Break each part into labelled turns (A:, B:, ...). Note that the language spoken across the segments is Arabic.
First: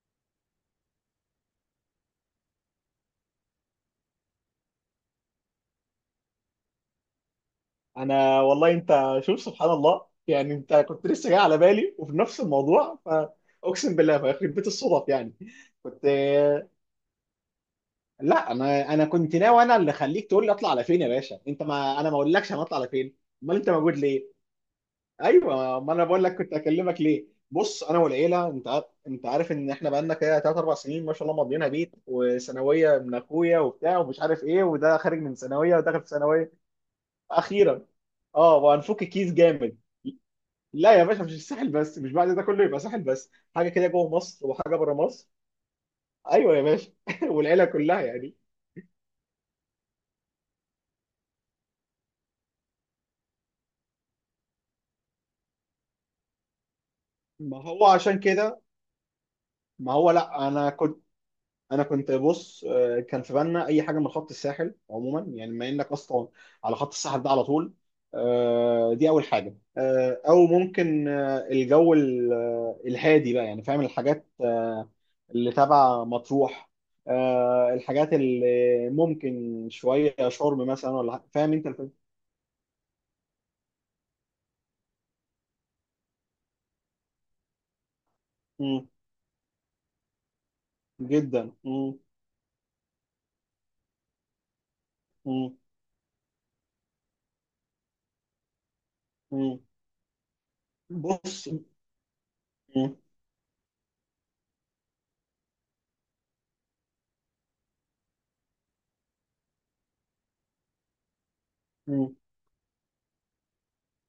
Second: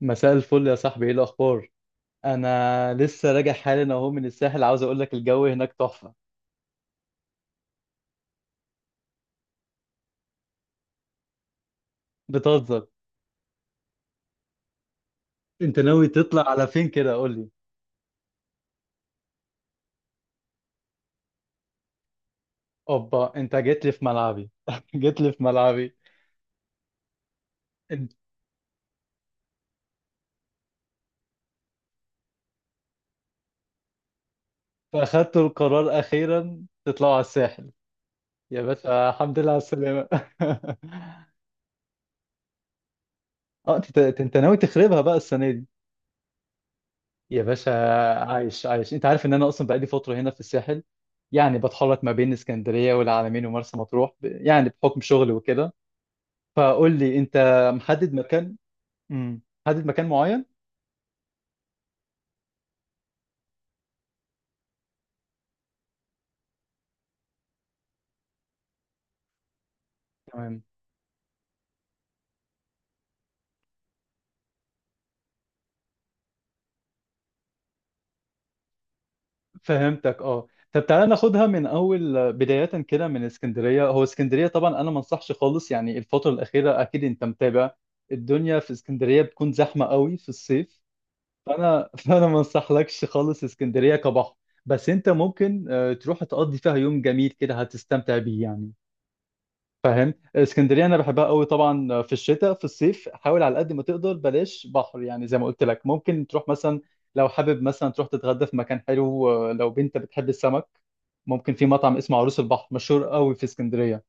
A: مساء الفل يا صاحبي، ايه الاخبار؟ انا لسه راجع حالا اهو من الساحل، عاوز اقول لك الجو هناك تحفه.
B: انا والله انت شوف، سبحان الله يعني، انت كنت لسه جاي على بالي وفي نفس
A: بتهزر؟
B: الموضوع، فاقسم بالله فيخرب بيت الصدف يعني.
A: انت
B: كنت.
A: ناوي تطلع على فين كده؟ قول لي.
B: لا، انا كنت ناوي، انا اللي خليك تقول لي اطلع على فين يا باشا، انت. ما انا ما اقولكش انا اطلع على فين.
A: اوبا، انت
B: امال انت
A: جيت لي
B: موجود
A: في
B: ليه؟
A: ملعبي جيت لي في
B: ايوه، ما
A: ملعبي.
B: انا بقول لك كنت اكلمك ليه. بص، انا
A: انت
B: والعيله، انت عارف ان احنا بقالنا كده 3 4 سنين ما شاء الله، مضينا بيت وثانويه من اخويا وبتاع ومش عارف ايه، وده خارج من
A: اخدت
B: ثانويه
A: القرار
B: وداخل في ثانويه.
A: اخيرا تطلعوا على الساحل؟
B: اخيرا. اه،
A: يا
B: وهنفك
A: باشا
B: كيس
A: الحمد لله على
B: جامد.
A: السلامه
B: لا يا باشا، مش الساحل بس، مش بعد ده كله يبقى ساحل بس، حاجه
A: اه،
B: كده
A: انت
B: جوه
A: انت
B: مصر
A: ناوي
B: وحاجه بره
A: تخربها بقى
B: مصر.
A: السنه دي؟
B: ايوه يا باشا
A: يا
B: والعيله
A: باشا،
B: كلها يعني.
A: عايش عايش، انت عارف ان انا اصلا بقالي فتره هنا في الساحل. يعني بتحرك ما بين اسكندريه والعلمين ومرسى مطروح، يعني بحكم شغلي وكده. فقول لي انت،
B: ما هو
A: محدد
B: عشان
A: مكان؟
B: كده.
A: امم محدد
B: ما
A: مكان
B: هو
A: معين؟
B: لا، انا كنت بص، كان في بالنا اي حاجه من خط الساحل عموما، يعني بما انك اصلا على خط الساحل ده على طول. دي اول حاجه، او
A: تمام.
B: ممكن الجو الهادي بقى، يعني فاهم، الحاجات اللي تبع مطروح، الحاجات اللي ممكن شويه
A: فهمتك. اه،
B: شرم
A: طب
B: مثلا
A: تعالى
B: ولا حاجة.
A: ناخدها
B: فاهم
A: من
B: انت الفكره؟
A: اول بداية كده من اسكندرية. هو اسكندرية طبعا انا ما انصحش خالص، يعني الفترة الأخيرة اكيد انت متابع الدنيا في
B: مم،
A: اسكندرية بتكون زحمة قوي في الصيف.
B: جدا.
A: فانا
B: مم،
A: فانا ما انصحلكش خالص اسكندرية كبحر. بس انت
B: مم،
A: ممكن تروح تقضي فيها يوم جميل كده هتستمتع بيه يعني.
B: مم.
A: فاهم؟ اسكندريه انا بحبها قوي
B: بص.
A: طبعا في الشتاء. في
B: مم،
A: الصيف حاول على قد ما تقدر بلاش بحر، يعني زي ما قلت لك ممكن تروح مثلا لو حابب مثلا تروح تتغدى في مكان حلو لو بنت بتحب السمك ممكن في مطعم
B: مم،
A: اسمه عروس البحر، مشهور قوي في اسكندريه.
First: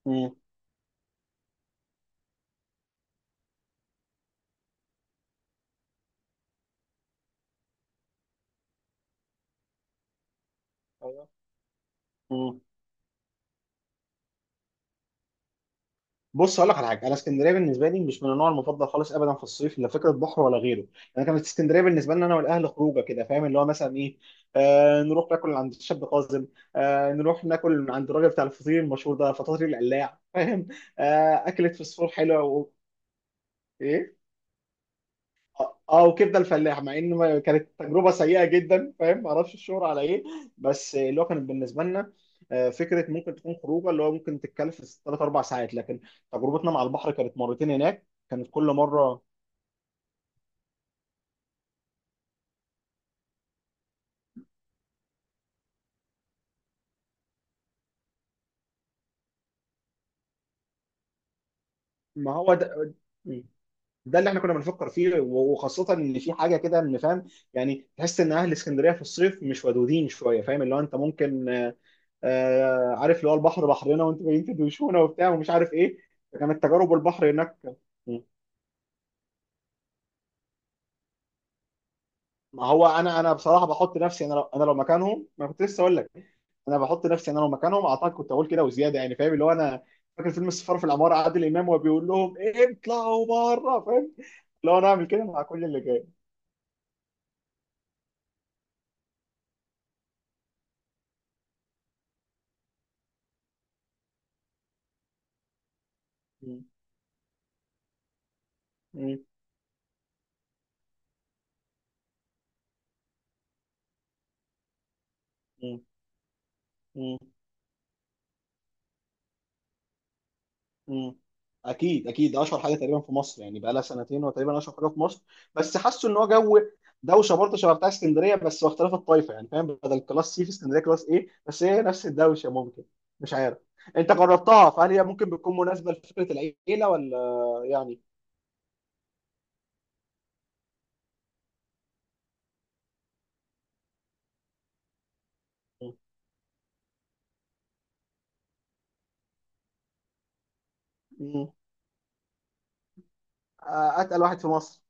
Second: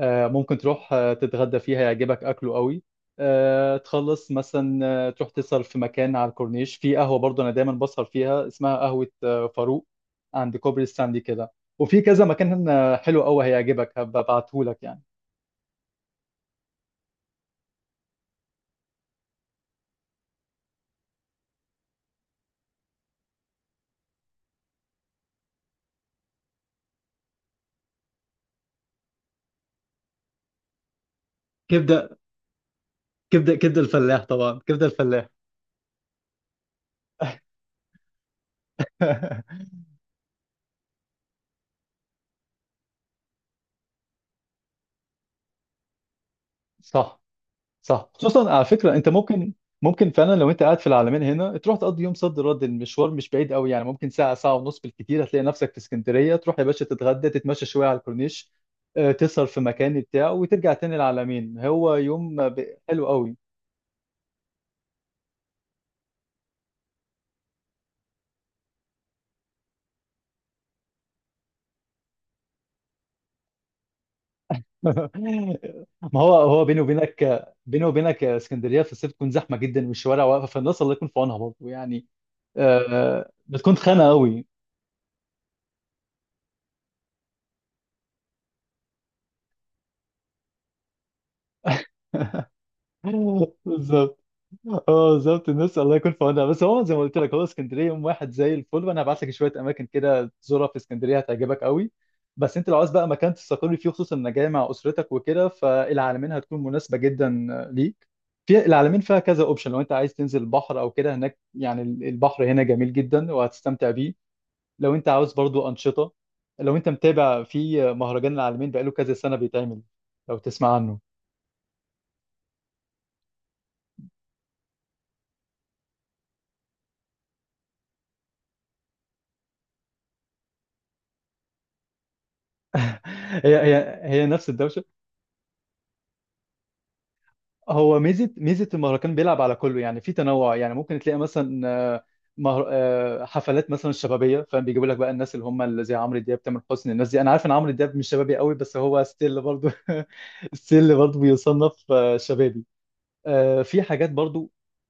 B: مم.
A: ممكن تروح تتغدى فيه هيعجبك اكله قوي. تخلص مثلا تروح تسهر في مكان على الكورنيش في قهوه، برضه انا دايما بسهر فيها اسمها قهوه فاروق، عند كوبري ستانلي
B: أيوة.
A: كده. وفي كذا مكان حلو قوي هيعجبك هبقى ابعتهولك يعني.
B: بص اقول لك على حاجه، انا اسكندريه بالنسبه لي مش من النوع المفضل خالص ابدا في الصيف، لا فكره بحر ولا غيره. انا كانت اسكندريه بالنسبه لنا انا والاهل خروجه كده، فاهم اللي هو مثلا ايه؟ آه، نروح ناكل عند الشاب قاسم، آه، نروح ناكل من عند الراجل بتاع الفطير المشهور ده، فطاطير القلاع، فاهم. آه، اكله فسفور
A: كبده،
B: حلوه و...
A: كبده، كبده
B: ايه.
A: الفلاح طبعا، كبده الفلاح.
B: اه آه، وكبده الفلاح، مع ان كانت تجربه سيئه جدا، فاهم، ما اعرفش الشهر على ايه. بس اللي هو كانت بالنسبه لنا آه، فكره ممكن تكون خروجه اللي هو ممكن تتكلف ثلاث اربع ساعات، لكن تجربتنا مع البحر
A: صح،
B: كانت مرتين هناك،
A: صح،
B: كانت
A: خصوصا
B: كل
A: على فكره. انت
B: مره.
A: ممكن فعلا لو انت قاعد في العالمين هنا تروح تقضي يوم صد رد، المشوار مش بعيد قوي، يعني ممكن ساعه ساعه ونص بالكتير هتلاقي نفسك في اسكندريه، تروح يا باشا تتغدى تتمشى شويه على الكورنيش تسهر في مكان بتاع وترجع تاني العالمين. هو
B: ما
A: يوم
B: هو ده،
A: حلو قوي.
B: ده اللي احنا كنا بنفكر فيه وخاصه ان في حاجه كده، ان فاهم، يعني تحس ان اهل اسكندريه في الصيف مش ودودين شويه، فاهم اللي هو، انت ممكن عارف اللي هو البحر بحرنا، وانتوا جايين تدوشونا وبتاع ومش عارف ايه.
A: ما هو
B: فكانت
A: هو بيني
B: تجارب البحر
A: وبينك
B: هناك.
A: بيني وبينك اسكندريه في الصيف تكون زحمه جدا والشوارع واقفه، فالناس الله يكون في عونها برضه يعني.
B: ما هو انا انا بصراحه
A: بتكون
B: بحط
A: خانه
B: نفسي، انا لو،
A: قوي.
B: انا لو مكانهم، ما كنت لسه اقول لك. انا بحط نفسي انا لو مكانهم، اعتقد كنت اقول كده وزياده، يعني فاهم اللي هو انا فاكر فيلم السفاره في العماره، عادل امام، وبيقول لهم إيه؟ اطلعوا بره، فاهم،
A: بالظبط.
B: لو انا اعمل
A: اه
B: كده مع
A: بالظبط
B: كل
A: الناس
B: اللي
A: الله
B: جاي.
A: يكون في عونها، بس هو زي ما قلت لك، هو اسكندريه يوم واحد زي الفل، وانا هبعت لك شويه اماكن كده تزورها في اسكندريه هتعجبك قوي. بس انت لو عايز بقى مكان تستقر فيه خصوصا انك جاي مع اسرتك وكده فالعلمين هتكون
B: م-
A: مناسبه جدا ليك. في العلمين فيها
B: م-
A: كذا اوبشن، لو انت عايز تنزل البحر او كده هناك، يعني البحر هنا جميل جدا وهتستمتع بيه. لو انت عاوز برضو
B: م-
A: انشطه، لو انت
B: م.
A: متابع في مهرجان العالمين بقاله كذا سنه بيتعمل. لو تسمع عنه.
B: مم. اكيد اكيد، اشهر حاجه تقريبا في مصر، يعني بقى لها سنتين هو تقريبا اشهر حاجه في مصر، بس حاسه ان هو جو دوشه برضه شبه بتاع اسكندريه بس، واختلاف الطائفه يعني، فاهم، بدل كلاس سي في اسكندريه كلاس ايه، بس هي نفس الدوشه ممكن. مش
A: هي
B: عارف.
A: هي
B: انت
A: هي نفس
B: جربتها،
A: الدوشه.
B: فهل هي ممكن بتكون مناسبه لفكره العيله ولا
A: هو
B: يعني؟
A: ميزه المهرجان بيلعب على كله يعني في تنوع. يعني ممكن تلاقي مثلا آه، مهر... آه، حفلات مثلا شبابيه، فاهم؟ بيجيبوا لك بقى الناس اللي هم اللي
B: مم.
A: زي عمرو دياب، تامر حسني، الناس دي. انا عارف ان عمرو دياب مش شبابي قوي، بس هو ستيل برضو. ستيل برضو
B: مم.
A: بيصنف شبابي. في حاجات
B: اتقل واحد في
A: برضو.
B: مصر.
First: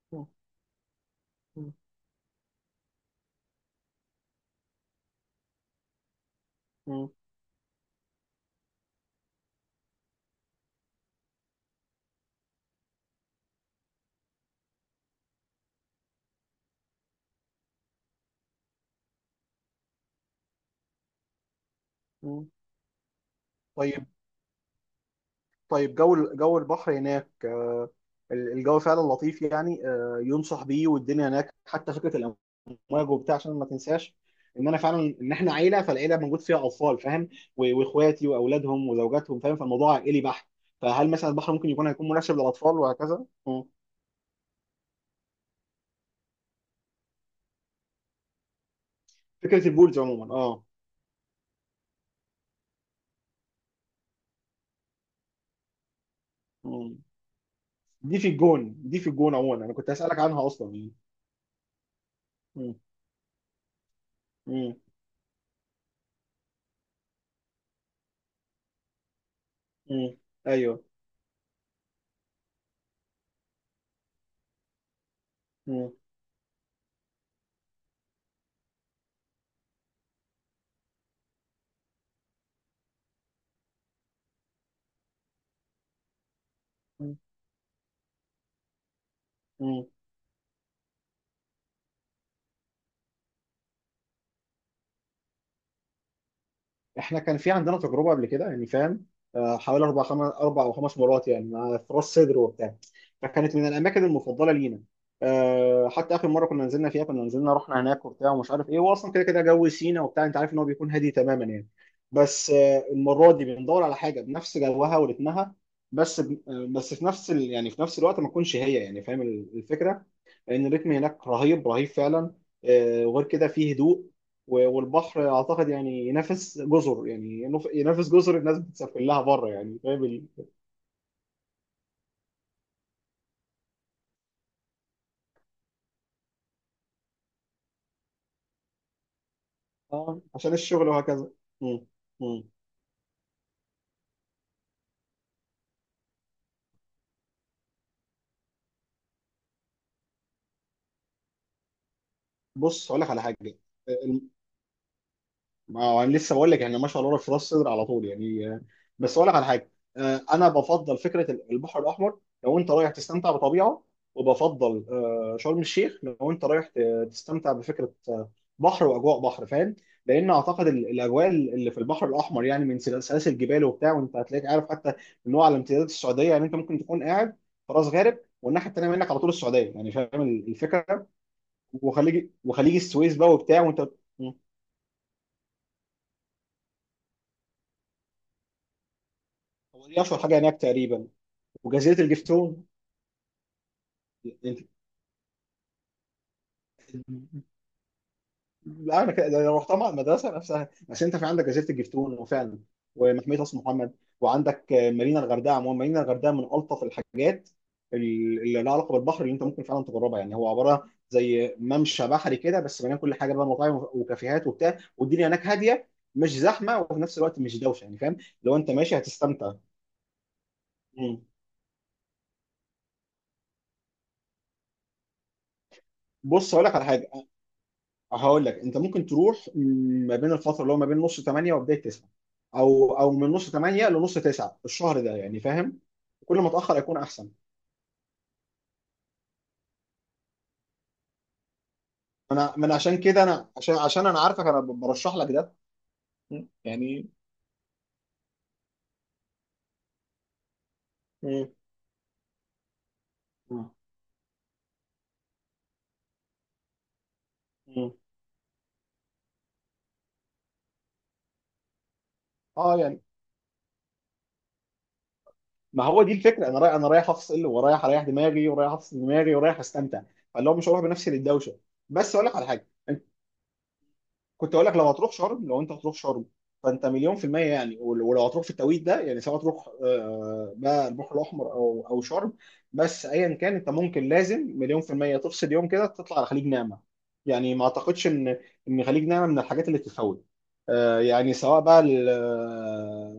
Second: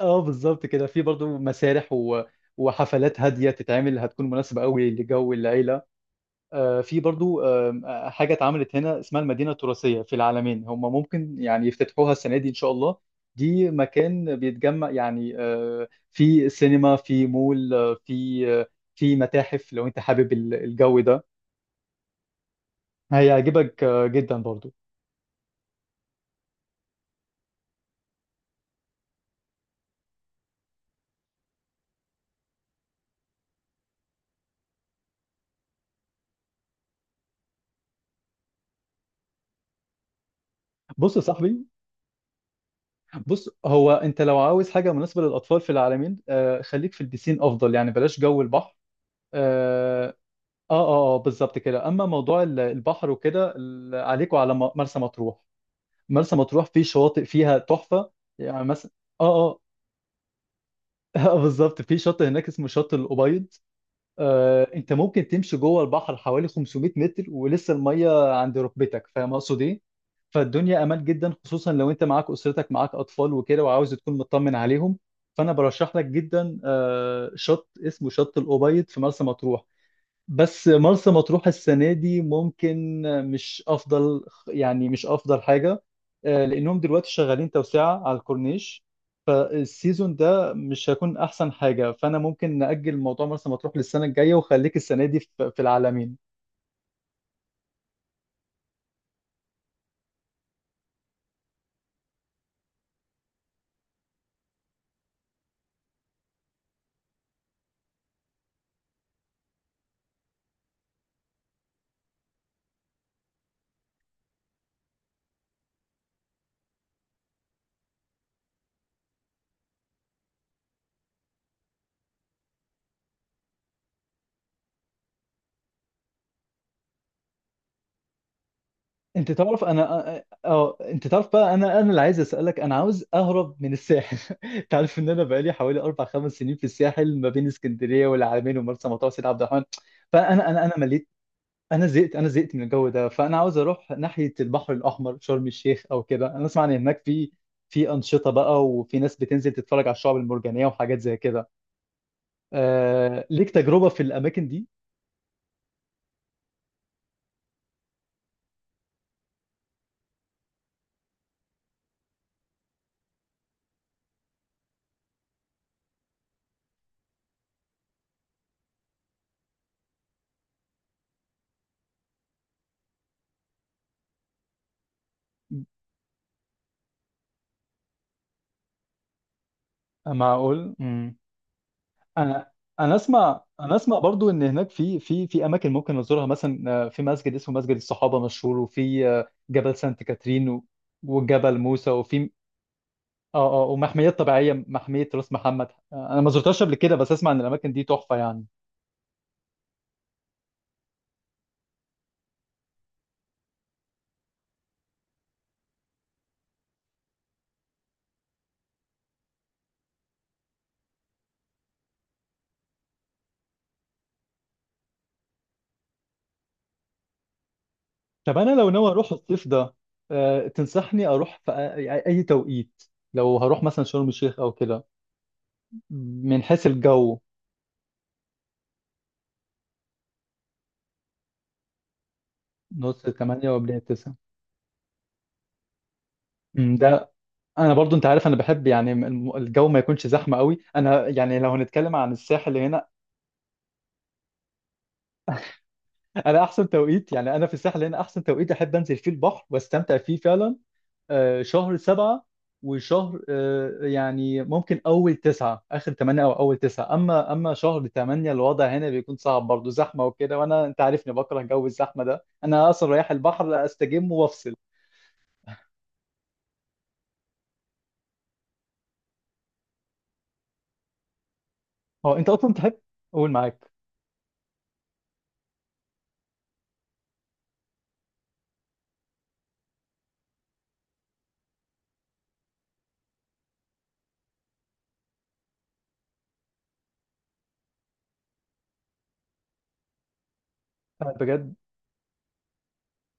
A: اه
B: مم.
A: بالظبط كده، في برضو
B: مم.
A: مسارح و... وحفلات هاديه تتعمل هتكون مناسبه قوي لجو العيله. في
B: مم.
A: برضو آم، آه، حاجة اتعملت هنا اسمها المدينة التراثية في العالمين، هم ممكن يعني يفتتحوها السنة دي إن شاء الله. دي مكان بيتجمع، يعني في سينما، في مول في متاحف لو أنت حابب الجو ده
B: مم.
A: هيعجبك
B: طيب.
A: جدا برضو.
B: طيب، جو جو البحر هناك، الجو فعلا لطيف يعني، آه، ينصح بيه، والدنيا هناك حتى فكره واجب وبتاع، عشان ما تنساش ان انا فعلا، ان احنا عيله، فالعيله موجود فيها اطفال، فاهم، واخواتي واولادهم وزوجاتهم، فاهم، فالموضوع عائلي بحت. فهل
A: بص يا
B: مثلا البحر
A: صاحبي،
B: ممكن يكون، هيكون مناسب للاطفال وهكذا؟
A: بص
B: مم.
A: هو أنت لو عاوز حاجة مناسبة للأطفال في العالمين خليك في البسين أفضل، يعني بلاش جو البحر.
B: فكره البولز
A: اه.
B: عموما، اه.
A: اه, بالظبط كده. اما موضوع البحر وكده عليكوا على مرسى مطروح. مرسى مطروح في
B: مم.
A: شواطئ فيها تحفة.
B: دي في
A: يعني
B: الجون،
A: مثلا،
B: دي في الجون
A: اه، اه،
B: عموما انا كنت هسالك عنها اصلا يعني.
A: بالظبط، في شاطئ هناك اسمه
B: مم.
A: شاطئ الأبيض. آه
B: مم.
A: انت ممكن تمشي جوه البحر حوالي 500 متر ولسه المية عند ركبتك، فاهم اقصد ايه؟
B: مم.
A: فالدنيا
B: ايوه.
A: امان جدا، خصوصا لو انت معاك اسرتك معاك اطفال وكده وعاوز تكون مطمن عليهم. فانا
B: مم.
A: برشح لك جدا آه شط اسمه شط الأبيض في مرسى مطروح. بس مرسى مطروح السنة دي ممكن مش أفضل، يعني مش أفضل حاجة لأنهم دلوقتي شغالين توسعة على الكورنيش،
B: مم.
A: فالسيزون ده مش هيكون أحسن حاجة. فأنا ممكن نأجل موضوع مرسى مطروح للسنة الجاية وخليك السنة دي في العالمين.
B: احنا كان في عندنا تجربه قبل كده يعني، فاهم، آه، حوالي اربع خمس، اربع او خمس مرات يعني، مع في راس صدر وبتاع، فكانت من الاماكن المفضله لينا. آه، حتى اخر مره كنا نزلنا فيها، كنا نزلنا رحنا هناك وبتاع ومش عارف ايه، واصلا كده كده جو سينا وبتاع، انت عارف ان هو بيكون هادي تماما يعني. بس آه، المره دي بندور على حاجه بنفس جوها ورتمها، بس بس في نفس ال... يعني في نفس الوقت ما تكونش هي يعني، فاهم الفكره، لان الريتم هناك رهيب، رهيب فعلا. آه، وغير كده فيه هدوء، والبحر اعتقد يعني ينافس جزر، يعني ينافس جزر الناس بتسافر لها
A: أنت
B: بره،
A: تعرف
B: يعني
A: أنا
B: فاهم
A: أه
B: ال...
A: آه، أنت تعرف بقى أنا اللي عايز أسألك. أنا عاوز أهرب من الساحل أنت عارف إن أنا بقالي حوالي 4 5 سنين في الساحل، ما بين اسكندرية والعالمين ومرسى مطروح وسيد عبد الرحمن.
B: آه،
A: فأنا
B: عشان
A: أنا أنا
B: الشغل
A: مليت،
B: وهكذا. مم.
A: انا زهقت، انا
B: مم.
A: زهقت من الجو ده. فانا عاوز اروح ناحيه البحر الاحمر، شرم الشيخ او كده. انا اسمع ان هناك في انشطه بقى وفي ناس بتنزل تتفرج على الشعب المرجانيه وحاجات زي كده.
B: بص هقول لك على
A: ليك
B: حاجه،
A: تجربه في
B: آه،
A: الاماكن دي؟
B: ما هو انا لسه بقول لك يعني، ما شاء الله في راس صدر على طول يعني، آه، بس اقول لك على حاجه، آه، انا بفضل فكره البحر الاحمر لو انت رايح تستمتع بطبيعه، وبفضل آه، شرم الشيخ لو انت رايح تستمتع بفكره بحر واجواء بحر، فاهم، لان اعتقد الاجواء اللي في البحر الاحمر يعني، من سلاسل جبال وبتاع، وانت هتلاقيك عارف حتى ان هو على امتداد السعوديه يعني، انت ممكن تكون قاعد في راس غارب والناحيه التانيه منك على طول السعوديه، يعني فاهم
A: معقول.
B: الفكره، وخليج،
A: انا
B: وخليج
A: انا
B: السويس بقى
A: اسمع
B: وبتاع،
A: انا
B: وانت.
A: اسمع برضو ان هناك في اماكن ممكن نزورها، مثلا في مسجد اسمه مسجد الصحابه مشهور، وفي جبل
B: هو دي
A: سانت
B: اشهر حاجه
A: كاترين
B: هناك تقريبا.
A: وجبل موسى،
B: وجاذريه
A: وفي
B: الجفتون.
A: اه ومحميات طبيعيه، محميه راس محمد. انا ما زرتهاش قبل كده بس اسمع ان الاماكن دي تحفه يعني.
B: لا انا كده لو رحتها مع المدرسه نفسها، بس انت في عندك جزيره الجفتون، وفعلا ومحميه راس محمد، وعندك آه، مارينا الغردقه، عموما مارينا الغردقه من الطف الحاجات اللي لها علاقه بالبحر، اللي انت ممكن فعلا تجربها يعني، هو عباره زي ممشى بحري كده بس مليان كل حاجه بقى، مطاعم وكافيهات وبتاع، والدنيا هناك هاديه، مش زحمه وفي نفس الوقت مش دوشه، يعني فاهم.
A: طب انا
B: لو
A: لو
B: انت
A: ناوي
B: ماشي
A: اروح الصيف
B: هتستمتع.
A: ده تنصحني
B: مم.
A: اروح في يعني اي توقيت لو هروح مثلا شرم الشيخ او كده من
B: بص هقول
A: حيث
B: لك على حاجه.
A: الجو؟
B: هقول لك انت ممكن تروح ما بين الفتره اللي هو ما بين نص 8 وبدايه 9، او
A: نص
B: او من
A: 8
B: نص
A: وبداية
B: 8
A: 9.
B: لنص 9 الشهر ده، يعني فاهم، كل ما اتاخر يكون
A: ده
B: احسن.
A: انا برضو انت عارف انا بحب يعني الجو ما يكونش زحمه قوي. انا يعني لو هنتكلم عن
B: انا
A: الساحل
B: من
A: هنا،
B: عشان كده، انا عشان، عشان انا عارفك انا برشح لك ده.
A: انا
B: مم.
A: احسن
B: يعني
A: توقيت، يعني انا في الساحل هنا احسن توقيت احب انزل فيه البحر واستمتع فيه فعلا
B: مم.
A: شهر 7 وشهر
B: مم.
A: يعني ممكن أول 9 آخر 8 أو أول 9. أما شهر
B: مم.
A: تمانية الوضع هنا بيكون صعب برضه، زحمة وكده. وأنا أنت عارفني بكره جو الزحمة ده. أنا
B: اه
A: أصلا
B: يعني،
A: رايح البحر أستجم وأفصل.
B: ما هو دي الفكره، انا رايح، انا رايح افصل، ورايح اريح دماغي، ورايح افصل دماغي، ورايح استمتع، فاللي هو مش هروح بنفسي للدوشه.
A: هو
B: بس اقول
A: أنت
B: لك على
A: أصلا
B: حاجه.
A: تحب أقول معاك
B: كنت اقول لك لو هتروح شرم، لو انت هتروح شرم فانت مليون في المية يعني، ولو هتروح في التوقيت ده يعني، سواء تروح بقى البحر الاحمر او او شرم، بس ايا كان انت ممكن، لازم مليون في المية تفصل يوم كده تطلع على خليج نعمة، يعني ما اعتقدش ان، ان خليج نعمة من الحاجات اللي تتفوت. آه،
A: أنا
B: يعني
A: بجد.
B: سواء بقى ال-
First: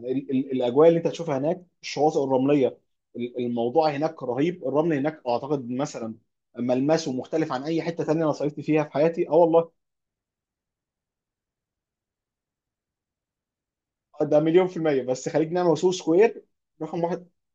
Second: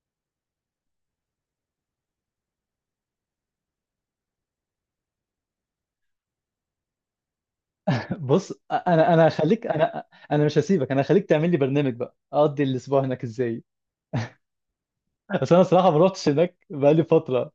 B: ال- ال- الاجواء اللي انت هتشوفها هناك، الشواطئ الرملية، الموضوع هناك رهيب، الرمل هناك اعتقد مثلا ملمسه مختلف عن اي حتة تانية انا
A: بص
B: صيفت فيها في
A: أنا
B: حياتي، اه
A: هخليك،
B: والله.
A: أنا مش هسيبك، أنا هخليك تعمل لي برنامج بقى أقضي الأسبوع هناك إزاي.
B: آه، ده مليون في المية، بس
A: بس
B: خليج
A: أنا
B: نعمة
A: صراحة
B: وسوق
A: ما رحتش
B: سكوير،
A: هناك بقالي
B: رقم واحد.
A: فترة.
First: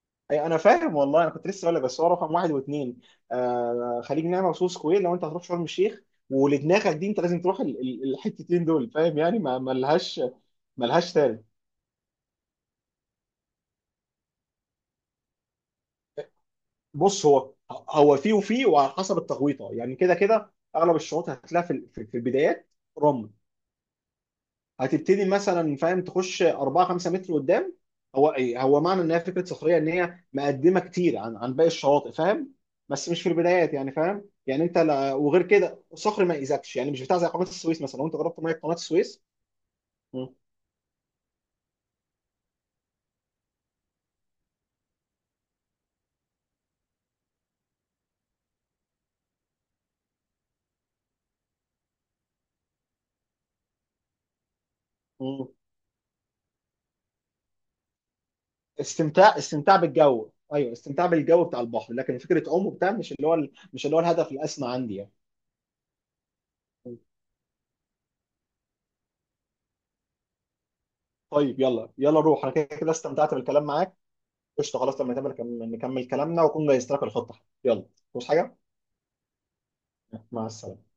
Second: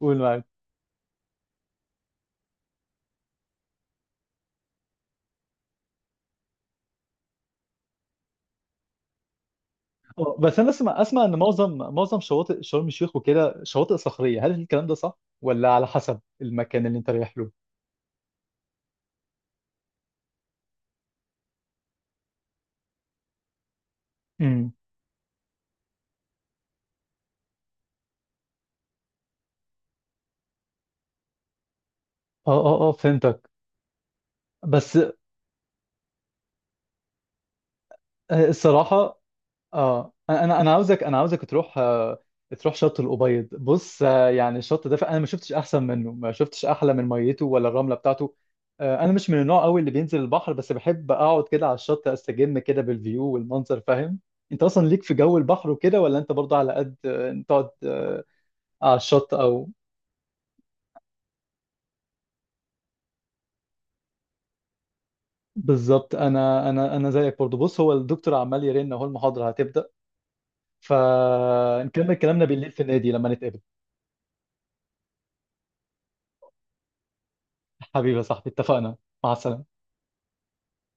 A: قول
B: أي
A: معاك.
B: أنا فاهم والله، أنا كنت لسه أقول لك، بس هو رقم واحد واثنين، آه خليج نعمة وسوق سكوير لو أنت هتروح شرم الشيخ، ولدماغك دي أنت لازم تروح الحتتين دول، فاهم يعني، ما ملهاش،
A: اه بس انا اسمع
B: ملهاش
A: اسمع ان
B: تاني.
A: معظم شواطئ شرم الشيخ وكده شواطئ صخريه، هل الكلام ده صح ولا على حسب المكان اللي انت
B: بص
A: رايح له؟
B: هو، هو فيه وفيه، وعلى حسب التغويطة، يعني كده كده أغلب الشروط هتلاقيها في في البدايات رمل،
A: امم.
B: هتبتدي مثلا فاهم تخش 4 5 متر قدام، هو ايه هو معنى ان هي فكره صخريه، ان هي مقدمه كتير عن عن باقي الشواطئ، فاهم،
A: اه اه اه
B: بس مش في
A: فهمتك.
B: البدايات يعني فاهم، يعني انت
A: بس
B: لا، وغير كده صخر ما يأذكش يعني، مش بتاع زي قناه السويس مثلا لو انت جربت ميه قناه
A: الصراحه
B: السويس.
A: اه
B: م-
A: انا عاوزك تروح تروح شط الابيض. بص يعني الشط ده انا ما شفتش احسن منه، ما شفتش احلى من ميته ولا الرمله بتاعته. انا مش من النوع قوي اللي بينزل البحر، بس بحب اقعد كده على الشط استجم كده بالفيو والمنظر، فاهم؟ انت اصلا ليك في جو
B: م-
A: البحر وكده ولا انت برضه على قد تقعد على الشط
B: استمتاع،
A: او
B: استمتاع بالجو، ايوه استمتاع بالجو بتاع البحر، لكن فكره عوم وبتاع مش اللي هو مش اللي هو الهدف الاسمى عندي يعني.
A: بالظبط. انا انا
B: مم.
A: انا زيك برضه. بص، هو الدكتور عمال يرن اهو، المحاضره هتبدا،
B: طيب يلا،
A: فنكمل
B: يلا نروح،
A: كلامنا
B: انا كده
A: بالليل في
B: كده
A: النادي لما
B: استمتعت
A: نتقابل.
B: بالكلام معاك. قشطه خلاص، لما نكمل، نكمل كلامنا واكون جهزت لك الخطه. يلا.
A: حبيبي يا
B: بص
A: صاحبي،
B: حاجه.
A: اتفقنا. مع السلامه.
B: مع السلامة.